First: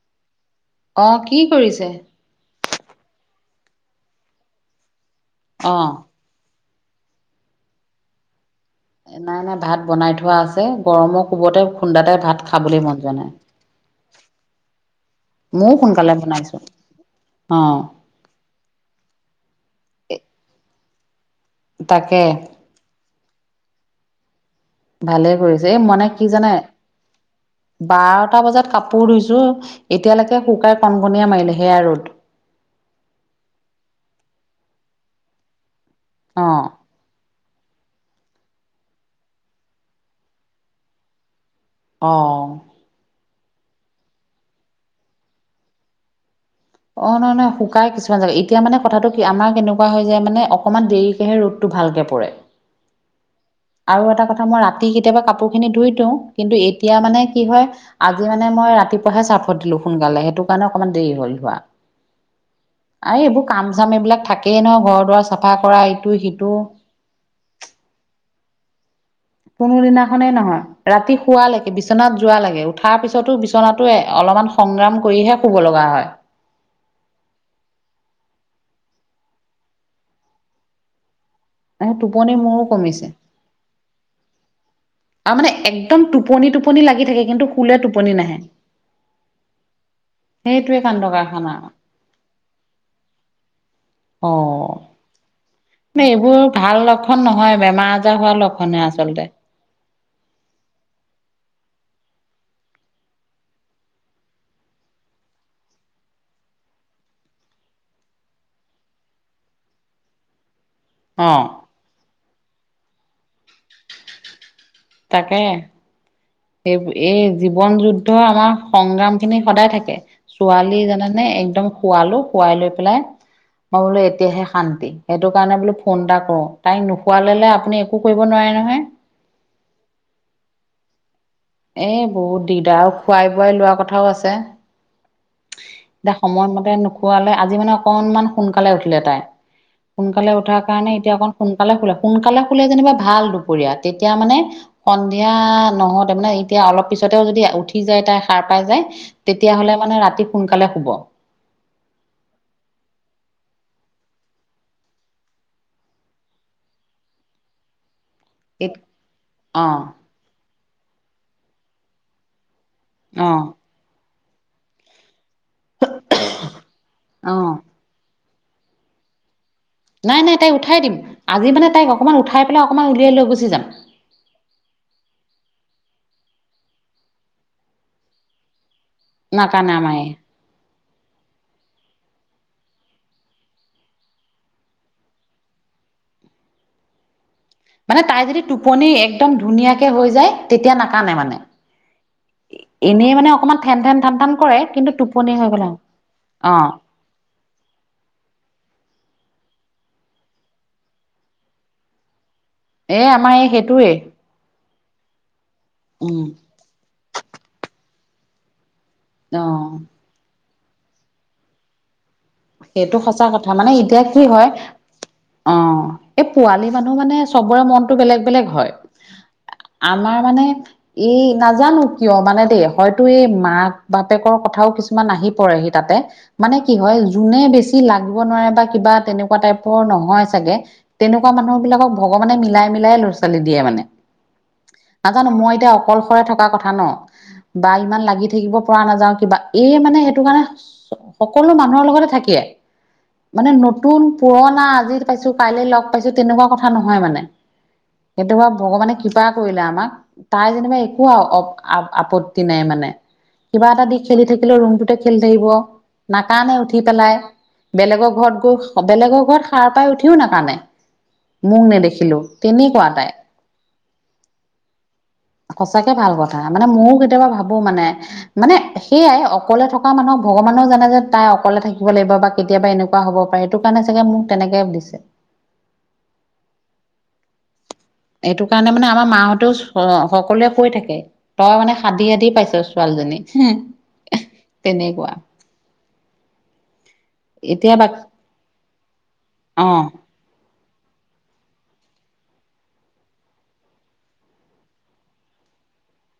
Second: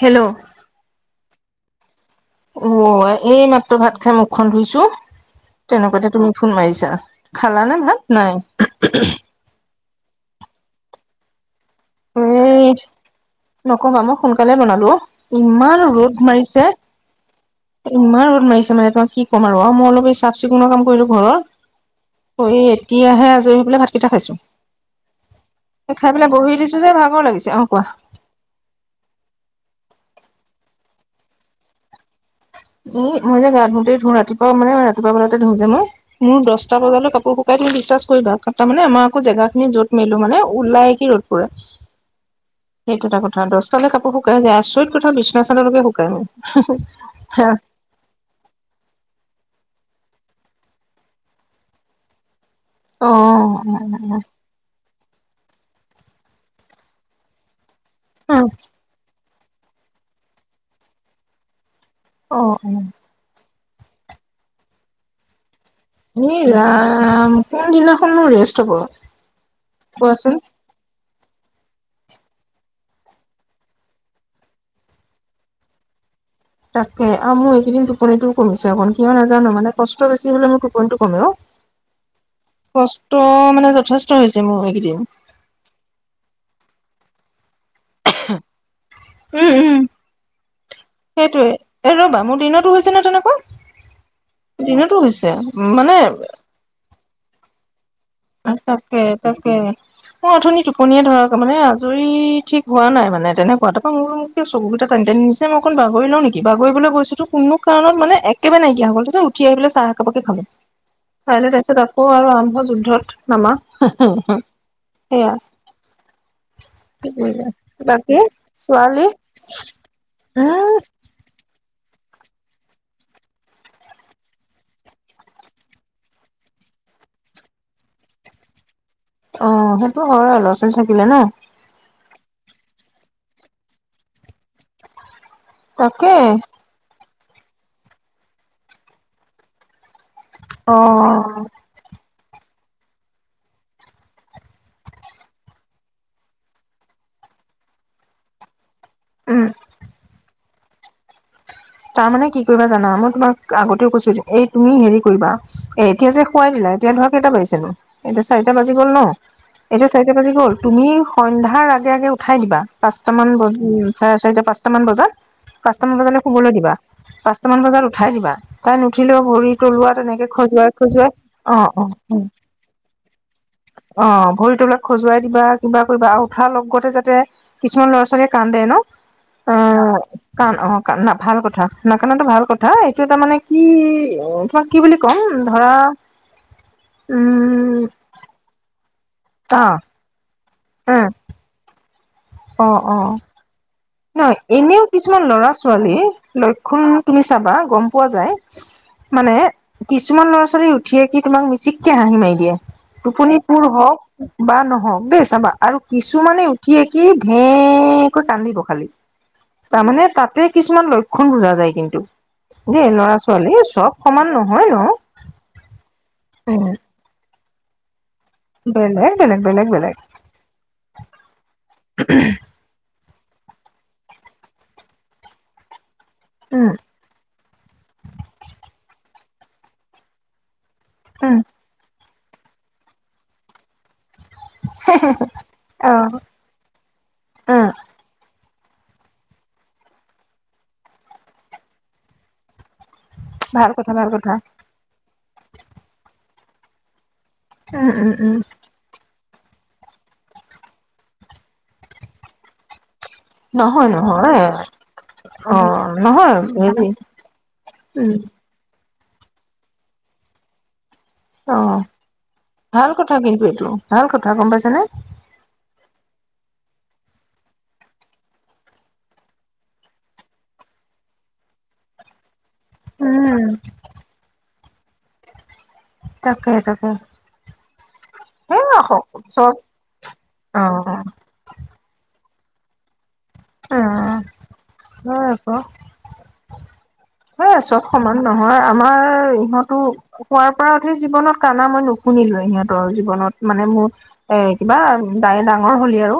Hello. অঁ, কি কৰিছে। অঁ, এই মাত্ৰ ভাত খাই মুখ খন ধুইছোঁ, অ তেনেকুৱাতে তুমি ফোন মাৰিছা, খালা নে ভাত নাই? নাই নাই ভাত বনাই থোৱা আছে, গৰমৰ কুব'তে, খুন্দাতে ভাত এই খাবলৈ ম'ন যোৱা নাই। নকবা মই সোনকালে বনালো অহ, ময়ো ইমান সোনকালে ৰ'দ বনাইছো মাৰিছে। অ ইমান ৰ'দ মাৰিছে মানে তোমাক কি ক'ম আৰু অঁ মই অলপ এই চাফ চিকুণৰ কাম কৰিলো ঘৰৰ। তাকে। হেৰি এতিয়াহে আজৰি হৈ পেলাই ভাতকেইটা খাইছো। ভালে কৰিছে এই মনে খাই পেলাই কি বহি জানে। দিছো যে ভাগৰ লাগিছে অঁ, কোৱা। বাৰটা বজাত কাপোৰ ধুইছো এতিয়ালৈকে শুকাই কণ কণীয়ে মাৰিলে সেয়া ৰ'দ। এ মই যে গা ধোতেই ধু, ৰাতিপুৱা মানে ৰাতিপুৱা বজাতে ধু যে মই, মোৰ অ দশটা বজালে কাপোৰ শু কাই, তুমি বিশ্বাস কৰিবা তাৰ মানে আমাৰ একো জেগা খিনি য'ত মেলো মানে ওলাই কি ৰ'দ পৰে। অঁ। সেইটো এটা কথা দশটালে কাপোৰ শুকাই যায়, আচৰিত কথা বিছনাচাদৰ লৈকে শুকাই মোৰ। অঁ, নয় নয় শুকাই কিছু মান এতিয়া মানে কথাটো কি আমাৰ কেনেকুৱা হয় যে মানে অকণমান দেৰিকৈহে ৰ'দটো ভালকৈ পৰে। অঁ। আৰু এটা কথা মই ৰাতি কেতিয়াবা কাপোৰ খিনি ধুই দিওঁ, কিন্তু এতিয়া মানে কি হয় আজি অ' মানে মই ৰাতিপুৱাহে চাৰফত দিলো, সোনকালে সেইটো কাৰণে অকণমান দেৰি হ'ল ধোৱা। অঁ উম। আৰু এইবোৰ কাম চাম এইবিলাক থাকেই নহয় ঘৰ দুৱাৰ চাফা কৰা ইটো ই সিটো ৰাম, কোন দিনাখন নো ৰেষ্ট হব। কোনো দিনাখনেই কোৱাচোন। নহয়। ৰাতি শোৱাৰলৈকে বিচনাত যোৱালৈকে উঠাৰ পিছতো বিচনাটোৱে অলপমান সংগ্ৰাম কৰিহে শুব লগা হয়। তাকে আৰু মোৰ এইকেইদিন টোপনিটোও কমিছে অকন কিয় নাজানো মানে কষ্ট বেছি হলে মোৰ টোপনিটো কমে অ। এ টোপনি মোৰো কমিছে কষ্ট মানে যথেষ্ট হৈছে মোৰ এইকেইদিন। আৰু মানে একদম টোপনি টোপনি লাগি থাকে, কিন্তু শুলে টোপনি নাহে, উম উম। সেইটোৱে কাণ্ড। কাৰখানা সেইটোৱে, ৰ'বা মোৰ দিনতো হৈছে নহয় তেনেকুৱা, অ দিনতো হৈছে। মানে এইবোৰ ভাল লক্ষণ নহয়, বেমাৰ আজাৰ হোৱাৰ লক্ষণহে আচলতে। কে। মই অথনি টোপনিয়ে ধৰা মানে আজৰি ঠিক হোৱা নাই মানে তেনেকুৱা তাৰপৰা মোৰো চকুকেইটা টানি টানি নিচে, মই অকণ বাগৰি লওঁ নেকি বাগৰিবলৈ গৈছোতো কোনো কাৰণত মানে এ কেবাৰে নাইকিয়া হৈ গ'ল, তাৰ পিছত উঠি আহি পেলাই চাহ একাপাকে খালোঁ। অ খাইলৈ তাৰ পিছত আকৌ আৰু আৰম্ভ যুদ্ধত নামা। সেয়া তাকে। সেই কি এই কৰিবা জীৱন বাকী যুদ্ধৰ আমাৰ ছোৱালী সংগ্ৰাম খিনি সদায় থাকে। উম ছোৱালী জানোনে একদম শুৱালো, শুৱাই লৈ পেলাই মই বোলো এতিয়াহে শান্তি, সেইটো কাৰণে বোলো ফোন এটা কৰো, তাইক নোশুৱাই ললে আপুনি- একো কৰিব নোৱাৰে নহয়। অঁ, সেইটো হয় ল'ৰা- ছোৱালী থাকিলে ন। এ বহুত দিগদাৰ আৰু খোৱাই বোৱাই লোৱা কথাও আছে। তাকে এতিয়া সময়মতে নোখোৱালে, আজি মানে অকনমান সোনকালে উঠিলে তাই। সোনকালে উঠাৰ অ কাৰণে এতিয়া অকণ সোনকালে শুলে। সোনকালে শুলে যেনিবা ভাল দুপৰীয়া তেতিয়া মানে- সন্ধিয়া নহওঁতে মানে এতিয়া অলপ পিছতেও যদি উঠি যায় তাই সাৰ পাই যায়, - উম তেতিয়া হ'লে মানে ৰাতি সোনকালে শুব। তাৰ মানে কি কৰিবা জানা? মই তোমাক আগতেও কৈছো এই তুমি হেৰি কৰিবা, - এ এতিয়া যে শুৱাই দিলা, এতিয়া ধৰা কেইটা বাজিছে নো? এতিয়া চাৰিটা বাজি গ'ল ন, অঁ এতিয়া চাৰিটা বাজি গল, তুমি সন্ধ্যাৰ আগে আগে উঠাই দিবা। পাঁচটামান অঁ ব চাৰে চাৰিটা পাঁচটামান বজাত, পাঁচটামান বজালে- শুবলৈ দিবা, অঁ পাঁচটামান বজাত উঠাই দিবা। তাই নুঠিলেও ভৰিত- তলোৱাত নাই এনেকে নাই তাইক খজুৱাই উঠাই দিম খজুৱাই, আজি মানে অঁ, অঁ, তাইক অকণমান অঁ। উঠাই পেলাই অকণমান উলিয়াই লৈ গুচি যাম অঁ, ভৰি তলুৱা খজুৱাই দিবা, কিবা কৰিবা আৰু উঠাৰ লগতে যাতে- কিছুমান ল'ৰা ছোৱালীয়ে কান্দে ন। নাকান্দে আমাৰ এই। কাৰণ অঁ- কান ভাল কথা নাকান্দাটো ভাল কথা। এইটো এটা মানে কি তোমাক কি বুলি ক'ম? ধৰা- উম। উম। এ তাইৰ যদি টোপনি একদম অ ধুনীয়াকে হৈ যায়, তেতিয়া উম নাকান্দে মানে। এনেই মানে অকমান- নহ এনেও কিছুমান আৰু ল'ৰা-ছোৱালী অঁ লক্ষণ তুমি চাবা, গম পোৱা যায়- মানে কিছুমান ল'ৰা ছোৱালী উঠিয়ে কি তোমাক মিচিককে হাঁহি মাৰি দিয়ে। এই আমাৰ টোপনি এই পুৰ সেইটোৱেই হওঁক- বা নহওঁক দেই চাবা, আৰু উম কিছুমানে উঠিয়েই কি ভেঁ কৈ কান্দিব খালি। অঁ তাৰমানে তাতে কিছুমান লক্ষণ বুজা যায় কিন্তু। দেই সেইটো ল'ৰা সঁচা কথা। ছোৱালী মানে চব এতিয়া কি সমান হয়? নহয় ন অঁ। এই উম পোৱালি মানুহ মানে- চবৰে মনটো বেলেগ বেলেগ হয়। হয়, বেলেগ বেলেগ বেলেগ বেলেগ আমাৰ মানে এই নাজানো কিয় মানে দেই? হয়- টো এই মাক -বাপেকৰ কথাও কিছুমান আহি পৰেহি তাতে। মানে উম কি হয়? যোনে বেছি লাগিব নোৱাৰে বা কিবা তেনেকুৱা টাইপৰ নহয় চাগে তেনেকুৱা উম মানুহ বিলাকক- ভগৱানে মিলাই, মিলাই ল'ৰা -ছোৱালী দিয়ে মানে। নাজানো, মই এতিয়া অ অকলশৰে থকা কথা ন'। উম বা ইমান লাগি থাকিব পৰা নাযাও কিবা, এই মানে সেইটো কাৰণে সকলো মানুহৰ লগতে- থাকে মানে ভাল কথা নতুন, ভাল কথা পুৰণা আজি- পাইছো, কাইলে লগ পাইছো, তেনেকুৱা কথা নহয় মানে উম উম সেইটো উম বাৰু ভগৱানে- কৃপা কৰিলে আমাক। তাই যেনিবা একো অ- আপত্তি নাই মানে। কিবা এটা নহয় দি খেলি নহয় থাকিলেও ৰুমটোতে খেলি থাকিব, অ নহয় নাকান্দেও। উঠি হেৰি পেলাই, বেলেগৰ উম ঘৰত গৈ, বেলেগৰ ঘৰত সাৰ পাই উঠিও নাকান্দে। মোক নেদেখিলো, তেনেকুৱা তাই। সেইটোৱে। ভাল কথা, গম পাইছানে? সঁচাকে ভাল কথা মানে মইয়ো কেতিয়াবা ভাবোঁ মানে। মানে সেয়াই, অকলে থকা মানুহক ভগৱানেও জানে যে তাই অকলে থাকিব লাগিব বা কেতিয়াবা এনেকুৱা কুৱা হ'ব পাৰে উম এইটো কাৰণে চাগে মোক তেনেকে দিছে। তাকে তাকে! এইটো সেই কাৰণে মানে আমাৰ চব মাহঁতেও সকলোৱে অ কৈ থাকে। তই মানে সাদি-সাদি পাইছ ছোৱালীজনী অ অ [unintelligible] তেনেকুৱা। হয় সেইয়া এতিয়া চব বাকী সমান নহয়, আমাৰ অ ইহঁতো শুৱাৰ পৰা উঠি জীৱনত কান্দা মই নুশুনিলোৱে। সিহঁতৰ জীৱনত মানে মোৰ এ কিবা তাই ডাঙৰ হ'লে আৰু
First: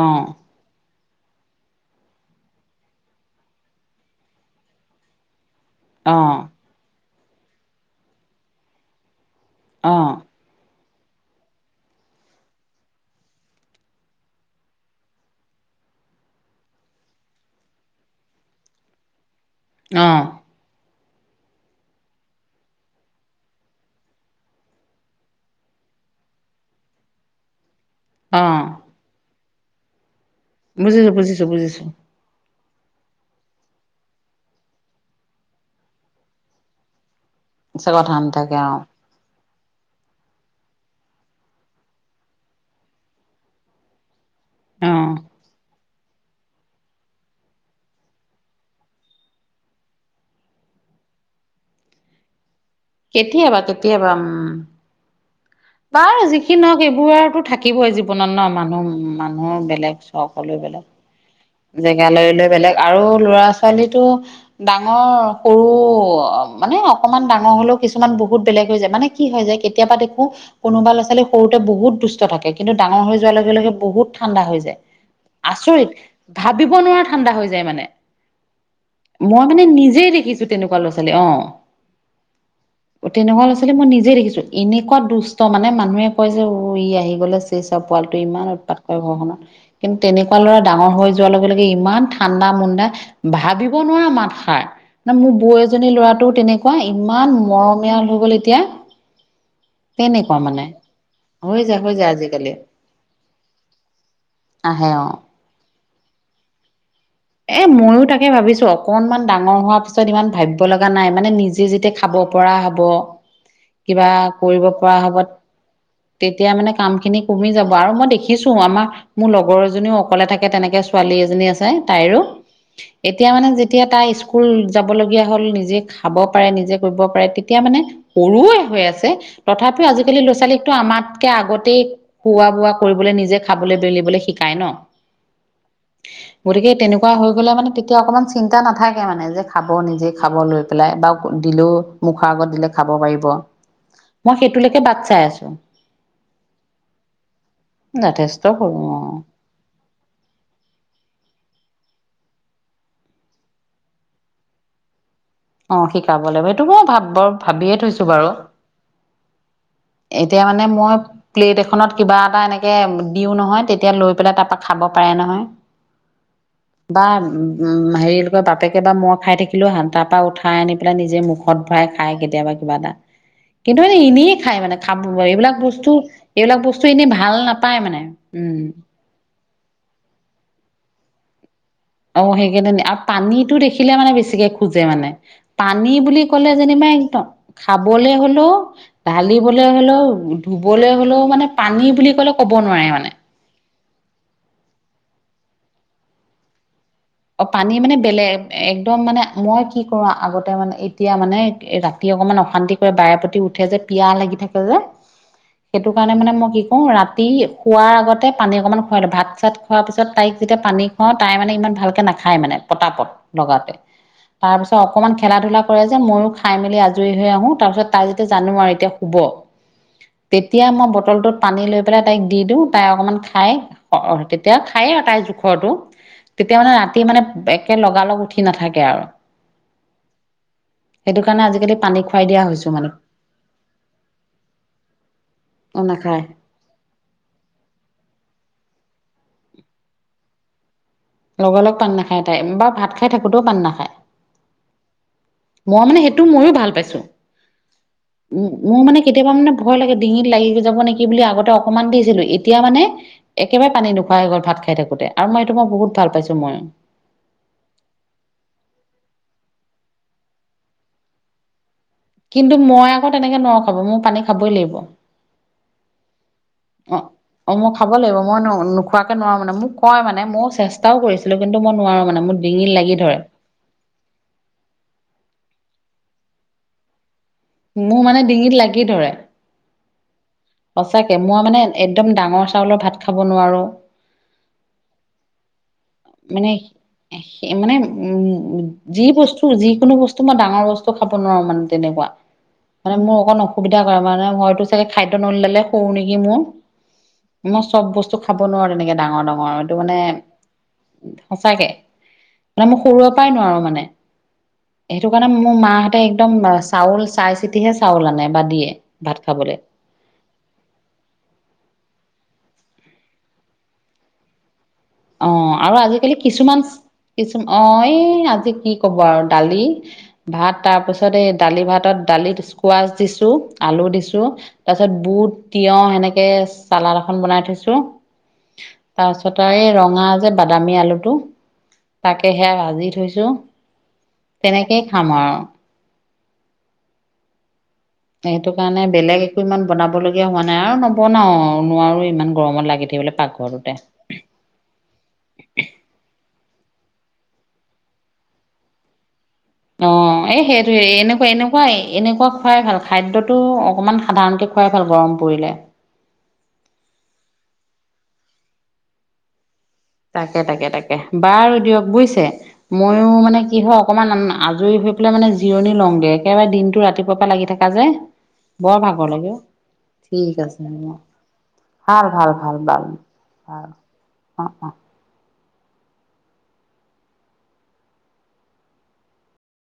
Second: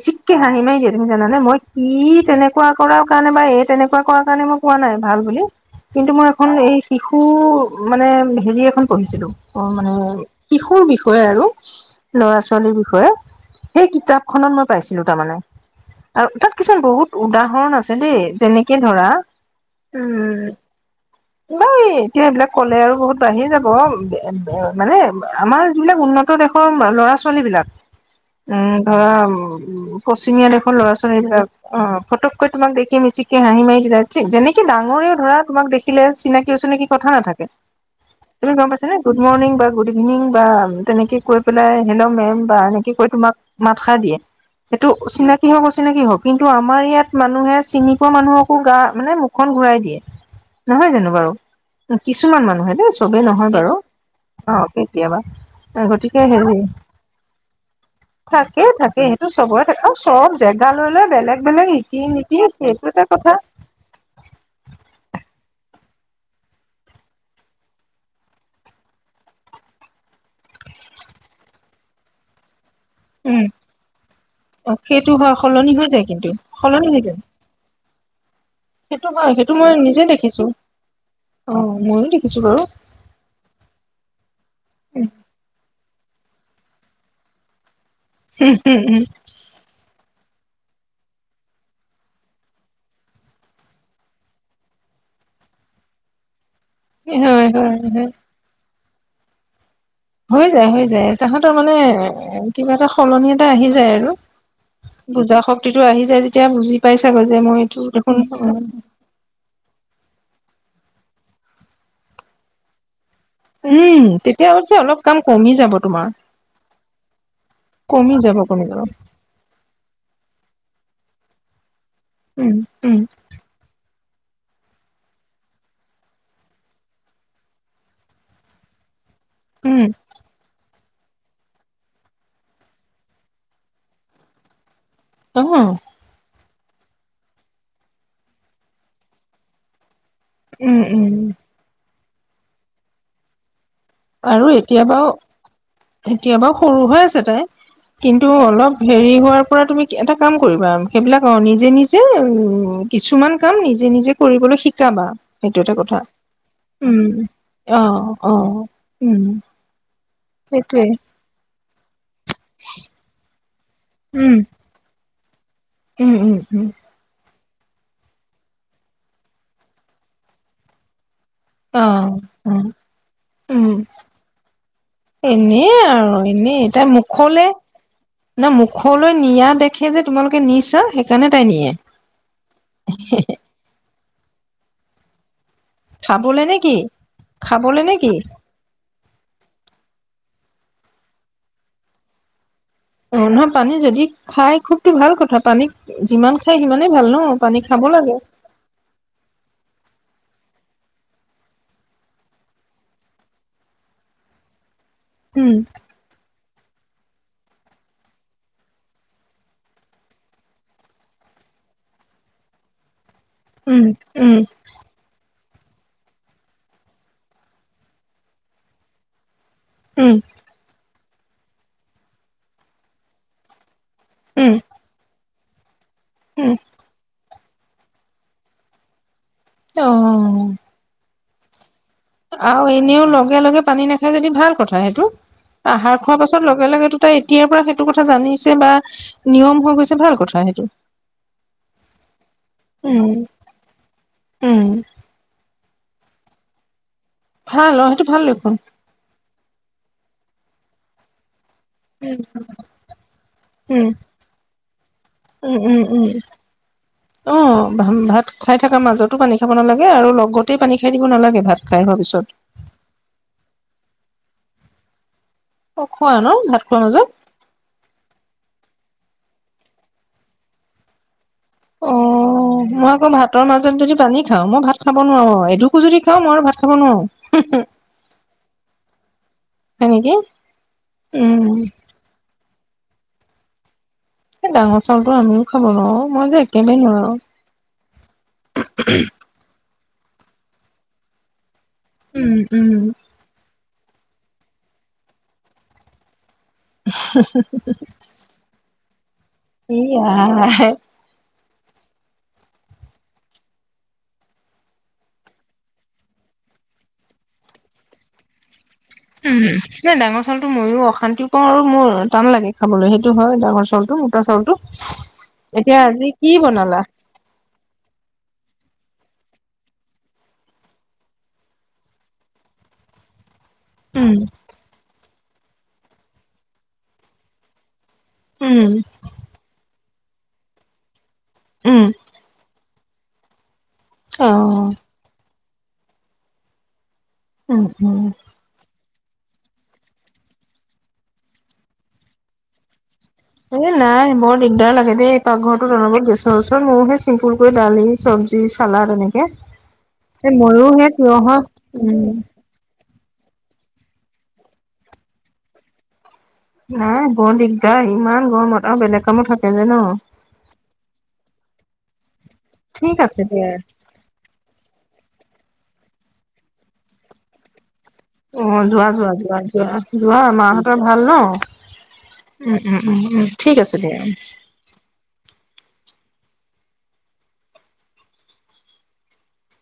অ হাঁহি মাৰি দিয়ে। তুমি জানানে? মই কি তেনেকুৱা কৰাৰ কাৰণে বা এই তেনেকুৱা কৰাৰ কাৰণে মই কোৱা নাই ভাল বুলি। কিন্তু অ মই এখন এই শিশু মানে, হেৰি এখন পঢ়িছিলো। অ' মানে শিশু বিষয়ে আৰু। ল'ৰা-ছোৱালী বিষয়ে, সেই কিতাপখনত মই পাইছিলো তাৰ মানে। আৰু তাত কিছুমান বহুত উদাহৰণ আছে দেই! যেনেকে ধৰা অঁ। উম নাই এতিয়া সেইবিলাক ক'লে আৰু বহুত বাঢ়ি যাব। মানে আমাৰ যিবিলাক উন্নত দেশৰ ল'ৰা-ছোৱালী বিলাক [inaudible] উম ধৰা উম পশ্চিমীয়া দেশৰ বুজিছো ল'ৰা-ছোৱালী বুজিছো বিলাক, বুজিছো অ' ফটো কৈ তোমাক দেখি মিছিককে হাঁহি মাৰি যায়। [unintelligible] কি ডাঙৰেও ধৰা তোমাক দেখিলে চিনাকি-অচিনাকি কথা নাথাকে। সঁচা কথা তুমি নাথাকে গম অ'। পাইছা নে গুড মৰ্ণিং বা গুড ইভিনিং বা তেনেকে কৈ পেলাই হেল্ল'! মে'ম বা এনেকে কৈ তোমাক মাতষাৰ দিয়ে। এইটো অ চিনাকি হওঁক, অচিনাকি হওঁক, কিন্তু আমাৰ ইয়াত মানুহে চিনি পোৱা মানুহকো গা মানে মুখ খন ঘুৰাই দিয়ে, নহয় জানো বাৰু? কিছুমান মানুহে দেই। চবেই নহয় কেতিয়াবা বাৰু, কেতিয়াবা উম অ' কেতিয়াবা। বাৰু গতিকে হেৰি, যিখিনি নহওক এইবোৰ আৰুতো থাকিবই জীৱনত ন থাকে মানুহ থাকে, সেইটো মানুহৰ চবৰে থাকে। বেলেগ আৰু চক চব হলেও জেগা বেলেগ লৈ লৈ বেলেগ বেলেগ ৰীতি জেগা লৈ নীতি লৈ বেলেগ সেইটো আৰু এটা কথা ল'ৰা-ছোৱালীটো ডাঙৰ-সৰু অ' মানে অকমান ডাঙৰ হলেও কিছুমান বহুত বেলেগ হৈ যায় মানে। কি হয় যে কেতিয়াবা দেখো কোনোবা ল'ৰা-ছোৱালী সৰুতে বহুত দুষ্ট থাকে। কিন্তু ডাঙৰ হৈ যোৱাৰ উম লগে-লগে বহুত ঠাণ্ডা হৈ যায়, সেইটো হয় সলনি হৈ যায় আচৰিত কিন্তু ভাবিব সলনি হৈ নোৱাৰা ঠাণ্ডা। হয় যায় মানে। সেইটো হয় মই সেইটো মানে নিজে নিজেই দেখিছো তেনেকুৱা ল'ৰা-ছোৱালী আহ'। অ ময়ো দেখিছো বাৰু অ' তেনেকুৱা ল'ৰা-ছোৱালী মই নিজে দেখিছো, এনেকুৱা দুষ্ট মানে মানুহে কয় যে উ ই আহি গ'ল। পোৱালটো ইমান উৎপাত কৰে ঘৰখনত, কিন্তু তেনেকুৱা ল'ৰা ডাঙৰ হৈ যোৱাৰ লগে-লগে ইমান ঠাণ্ডা-মুণ্ডা ভাবিব নোৱাৰা মাতষাৰ। মানে মোৰ বৌ এজনী ল'ৰাটো তেনেকুৱা ইমান হয় হয় মৰমীয়াল হয় হৈ গ'ল এতিয়া। তেনেকুৱা হৈ মানে যায়, হৈ যায় তাহাঁতৰ হৈ মানে যায় হৈ যায় আজিকালি কিবা এটা সলনি এটা আহি যায় আৰু। আহে অ'। [unintelligible] আহি যায় যেতিয়া বুজি পাই চাগৈ যে মই এ এইটো ময়ো দেখোন তাকে ভাবিছো অকনমান ডাঙৰ হোৱা পিছত ইমান ভাবিব লগা নাই মানে নিজে যেতিয়া খাব পৰা হ'ব। উম কিবা তেতিয়া কৰিব অৱশ্যে পৰা অলপ হ'ব, কাম কমি যাব তোমাৰ তেতিয়া মানে কাম খিনি কমি যাব। বাৰু মই কমি যাব দেখিছো কমি যাব আমাৰ মোৰ লগৰ এজনীও অকলে থাকে, তেনেকে ছোৱালী এজনী তাইৰো। উম উম এতিয়া মানে যেতিয়া তাই স্কুল যাবলগীয়া হ'ল নিজে খাব পাৰে, নিজে কৰিব পাৰে, তেতিয়া মানে সৰুৱে হৈ আছে, উম তথাপিও আজিকালি ল'ৰা-ছোৱালী টো আমাতকে আগতেই খুৱ-বোৱা কৰিবলৈ নিজে খাবলৈ বেলিবলৈ শিকাই ন। [inaudible] গতিকে তেনেকুৱা হৈ গ'লে মানে তেতিয়া অকণমান চিন্তা নাথাকে মানে যে খাব নিজে খাব লৈ উম পেলাই উম বা দিলেও মুখৰ আগত দিলে খাব পাৰিব। মই সেইটোলৈকে বাট চাই আছো। এতিয়াবাৰ সৰু হৈ আছে তাই কিন্তু যথেষ্ট অলপ সৰু হেৰি অ হৈ সেয়াই পৰা তুমি এটা কাম কৰিবা সেইবিলাক নিজেই নিজেই কিছুমান নিজেই নিজেই কৰিবলৈ শিক শিকাবা। সেইটো এটা অ কথা শিকাব লাগিব এইটো মই উম ভাব বৰ ভাবিয়ে অ বাৰু। অ উম এতিয়া মানে সেইটোৱে মই প্লেট এখনত কিবা এটা এনেকে দিও নহয় তেতিয়া লৈ পেলাই উম তা খাব পাৰে নহয়। উম উম উম। বা উম হেৰি কয় বাপেকে বা মই খাই থাকিলো তাৰ পৰা উঠাই আনি পেলাই নিজে মুখ ত অ ভৰাই খাই কেতিয়াবা উম কিবা এটা। উম কিন্তু এনে এনেই খায় মানে খাব এইবিলাক এনেই বস্তু আৰু এইবিলাক এনেই বস্তু তাই এনেই ভাল মুখলে নাপায় মানে। না উম। মুখলৈ নিয়া দেখে যে তোমালোকে নিছা সেইকাৰণে তাই নিয়ে। অ সেইকাৰণে নি আৰু পানীটো দেখিলে মানে বেছিকে খোজে মানে। পানী বুলি খাবলে ক'লে নে কি? যেনিবা একদম নে কি? খাবলে হ'লেও ঢালিবলৈ হ'লেও ধুবলৈ হ'লেও, মানে পানী বুলি ক'ব নোৱাৰে মানে। [unintelligible] পানী যদি খাই খুবতো ভাল কথা, পানী যিমান খাই সিমানে ভাল ন। অ পানী খাব লাগে। একদম মানে মই কি কৰোঁ আগতে মানে এতিয়া মানে ৰাতি অকণমান অশান্তি কৰে বাৰে প্ৰতি উঠে যে পিয়া লাগি থাকে যে। উম। সেইটো কাৰণে মানে মই কি কৰঁ ৰাতি শোৱাৰ আগতে পানী অকণমান খুৱাই দিওঁ ভাত-চাত খোৱাৰ পিছত তাইক যেতিয়া পানী তাই ইমান ভালকে নাখায় মানে পতাপত লগাতে, উম উম তাৰ পিছত অকনমান খেলা ধূলা কৰে যে মইো খাই মেলি আজৰি হৈ আহো তাৰ পিছত তাই যেতিয়া জানো আৰু এতিয়া শুব [inaudible] অকনমান খেলা-ধূলা কৰে যে মইয়ো খাই মেলি আজৰি হৈ আহো তাৰ পিছত তাই যেতিয়া জানো আৰু এতিয়া শুব অ। উম। তেতিয়া মই বটলটোত পানী লৈ পেলাই তাইক দি দিওঁ তাই অকমান খাই অ অ উম তেতিয়া খায়েই আৰু তাইৰ জোখটো উম তেতিয়া মানে ৰাতি মানে একে লগালগ উঠি নাথাকে আৰু। অ। সেইটো কাৰণে আজিকালি পানী খুৱাই দিয়া আৰু হৈছো মানে এনেও লগে লগে পানী নাখায় যদি ভাল কথা সেইটো, অ আহাৰ খোৱা নাখায় পাছত লগ লগলগেটো তাই এতিয়াৰ পৰা কথা জানিছে বা নিয়ম হৈ গৈছে ভাল কথা সেইটো। লগা লগ পানী নাখায় তাই বা ভাত খাই উম থাকোঁতেও পানী নাখায়। উম। মই মানে সেইটো ময়ো ভাল পাইছো ভাল অ সেইটো ভাল উ লক্ষণ মোৰ মানে কেতিয়াবা মানে ভয় লাগে ডিঙিত লাগি যাব নেকি বুলি আগতে অকমান দিছিলো, এতিয়া মানে একেবাৰে উম পানী নোখোৱা হৈ গ'ল ভাত খাই থাকোতে। আৰু মই এইটো উম মই উম বহুত উম ভাল পাইছো মইয়ো। অ' ভাত খাই থকা মাজতো পানী খাব নালাগে, আৰু লগতেই পানী খাই দিব নালাগে ভাত। খাই হোৱা পিছত। কিন্তু, মই আকৌ তেনেকে নোৱাৰো খাব, মই পানী খাবই লাগিব। অ' খোৱা ন' ভাত খোৱাৰ অ। মাজত। অ' মই খাব লাগিব, মই নোখোৱাকে নোৱাৰোঁ মানে মোক কয় মানে মই চেষ্টাও কৰিছিলোঁ। হ'লেও কিন্তু মই অ নোৱাৰোঁ মানে মোৰ ডিঙিত মই লাগি আকৌ ধৰে। ভাতৰ মাজত যদি পানী খাওঁ মই ভাত খাব নোৱাৰোঁ, এডোখো যদি খাওঁ মই আৰু ভাত খাব নোৱাৰোঁ। হি হি মোৰ মানে ডিঙিত লাগি ধৰে। হয় নেকি? সঁচাকে মই উম মানে একদম ডাঙৰ চাউলৰ ভাত খাব নোৱাৰোঁ। এই ডাঙৰ চাউলটো আমিও খাব নোৱাৰোও। মানে মানে উম, যি বস্তু যিকোনো বস্তু মই ডাঙৰ বস্তু খাব নোৱাৰোঁ মানে। তেনেকোৱা উম উম মানে মোৰ অকন সুবিধা কৰা কাৰনে হয়তো চাগে খাদ্য নলীডালে সৰু নেকি মোৰ, মই চব বস্তু খাব নোৱাৰোঁ তেনেকে ডাঙৰ ডাঙৰ, এইটো মানে [unintelligible] হয় সচাকে নাই মই সৰুৰে পৰাই নোৱাৰোঁ মানে। সেইটো কাৰণে মোৰ মাহঁতে একদম চাউল চাই চিতিহে চাউল আনে বা দিয়ে। ভাত উম' খাবলে। নাই ডাঙৰ চাউলটো মইয়ো অশান্তি পাওঁ আৰু মোৰ টান লাগে খাবলৈ, সেইটো হয় ডাঙৰ চাউলটো, মোটা চাউলটো। অ আৰু এতিয়া আজি আজিকালি কি কিছুমান বনালা? কিছু অ' এই আজি কি ক'ব আৰু দালি ভাত, তাৰ পিছত এই দালি ভাতত দালিত স্কোৱাচ দিছোঁ। আলু উম দিছোঁ, তাৰপিছত বুট তিঁয়হ সেনেকে চালাড এখন বনাই থৈছোঁ। উম' তাৰপিছত আ এই ৰঙা যে বাদামী আলুটো। উম' তাকে সেইয়া ভাজি থৈছোঁ, অ তেনেকেই খাম আৰু। উম' উম' সেইটো কাৰণে বেলেগ একো ইমান বনাবলগীয়া হোৱা নাই আৰু নবনাওঁ নোৱাৰোঁ ইমান গৰমত লাগি থাকিবলৈ পাকঘৰত। এ নাই বৰ দিগদাৰ লাগে দেই এই পাকঘৰটোত অনবৰত গেছৰ ওচৰত মোৰো হে চিম্পুলকৈ দালি, চব্জি, চালাদ এনেকে। অ, এ এই ময়ো সেইটোৱে, সেই এনেকুৱা তিয়হৰ এনেকুৱাই উম এনেকুৱা খোৱাই ভাল, খাদ্যটো অকণমান সাধাৰণকৈ খোৱাই ভাল গৰম পৰিলে। নাই বৰ দিগদাৰ ইমান গৰমত আৰু বেলেগ কামো থাকে যে ন। তাকে, তাকে, তাকে বাৰু দিয়ক বুজিছে ঠিক মইয়ো আছে মানে দিয়া কি হক অকমান মান আজৰি হৈ পেলাই মানে জিৰণি লওঁগে, একেবাৰে দিনটো ৰাতিপুৱাৰ পৰা লাগি থাকা যে। অ, বৰ ভাগৰ যোৱা-যোৱা লাগে অ। যোৱা-যোৱা যোৱা ঠিক আছে মাহঁতৰ হ'ব ভাল ন? ভাল ভাল উম-উম-উম-উম ঠিক আছে দিয়া। উম' অ-অ।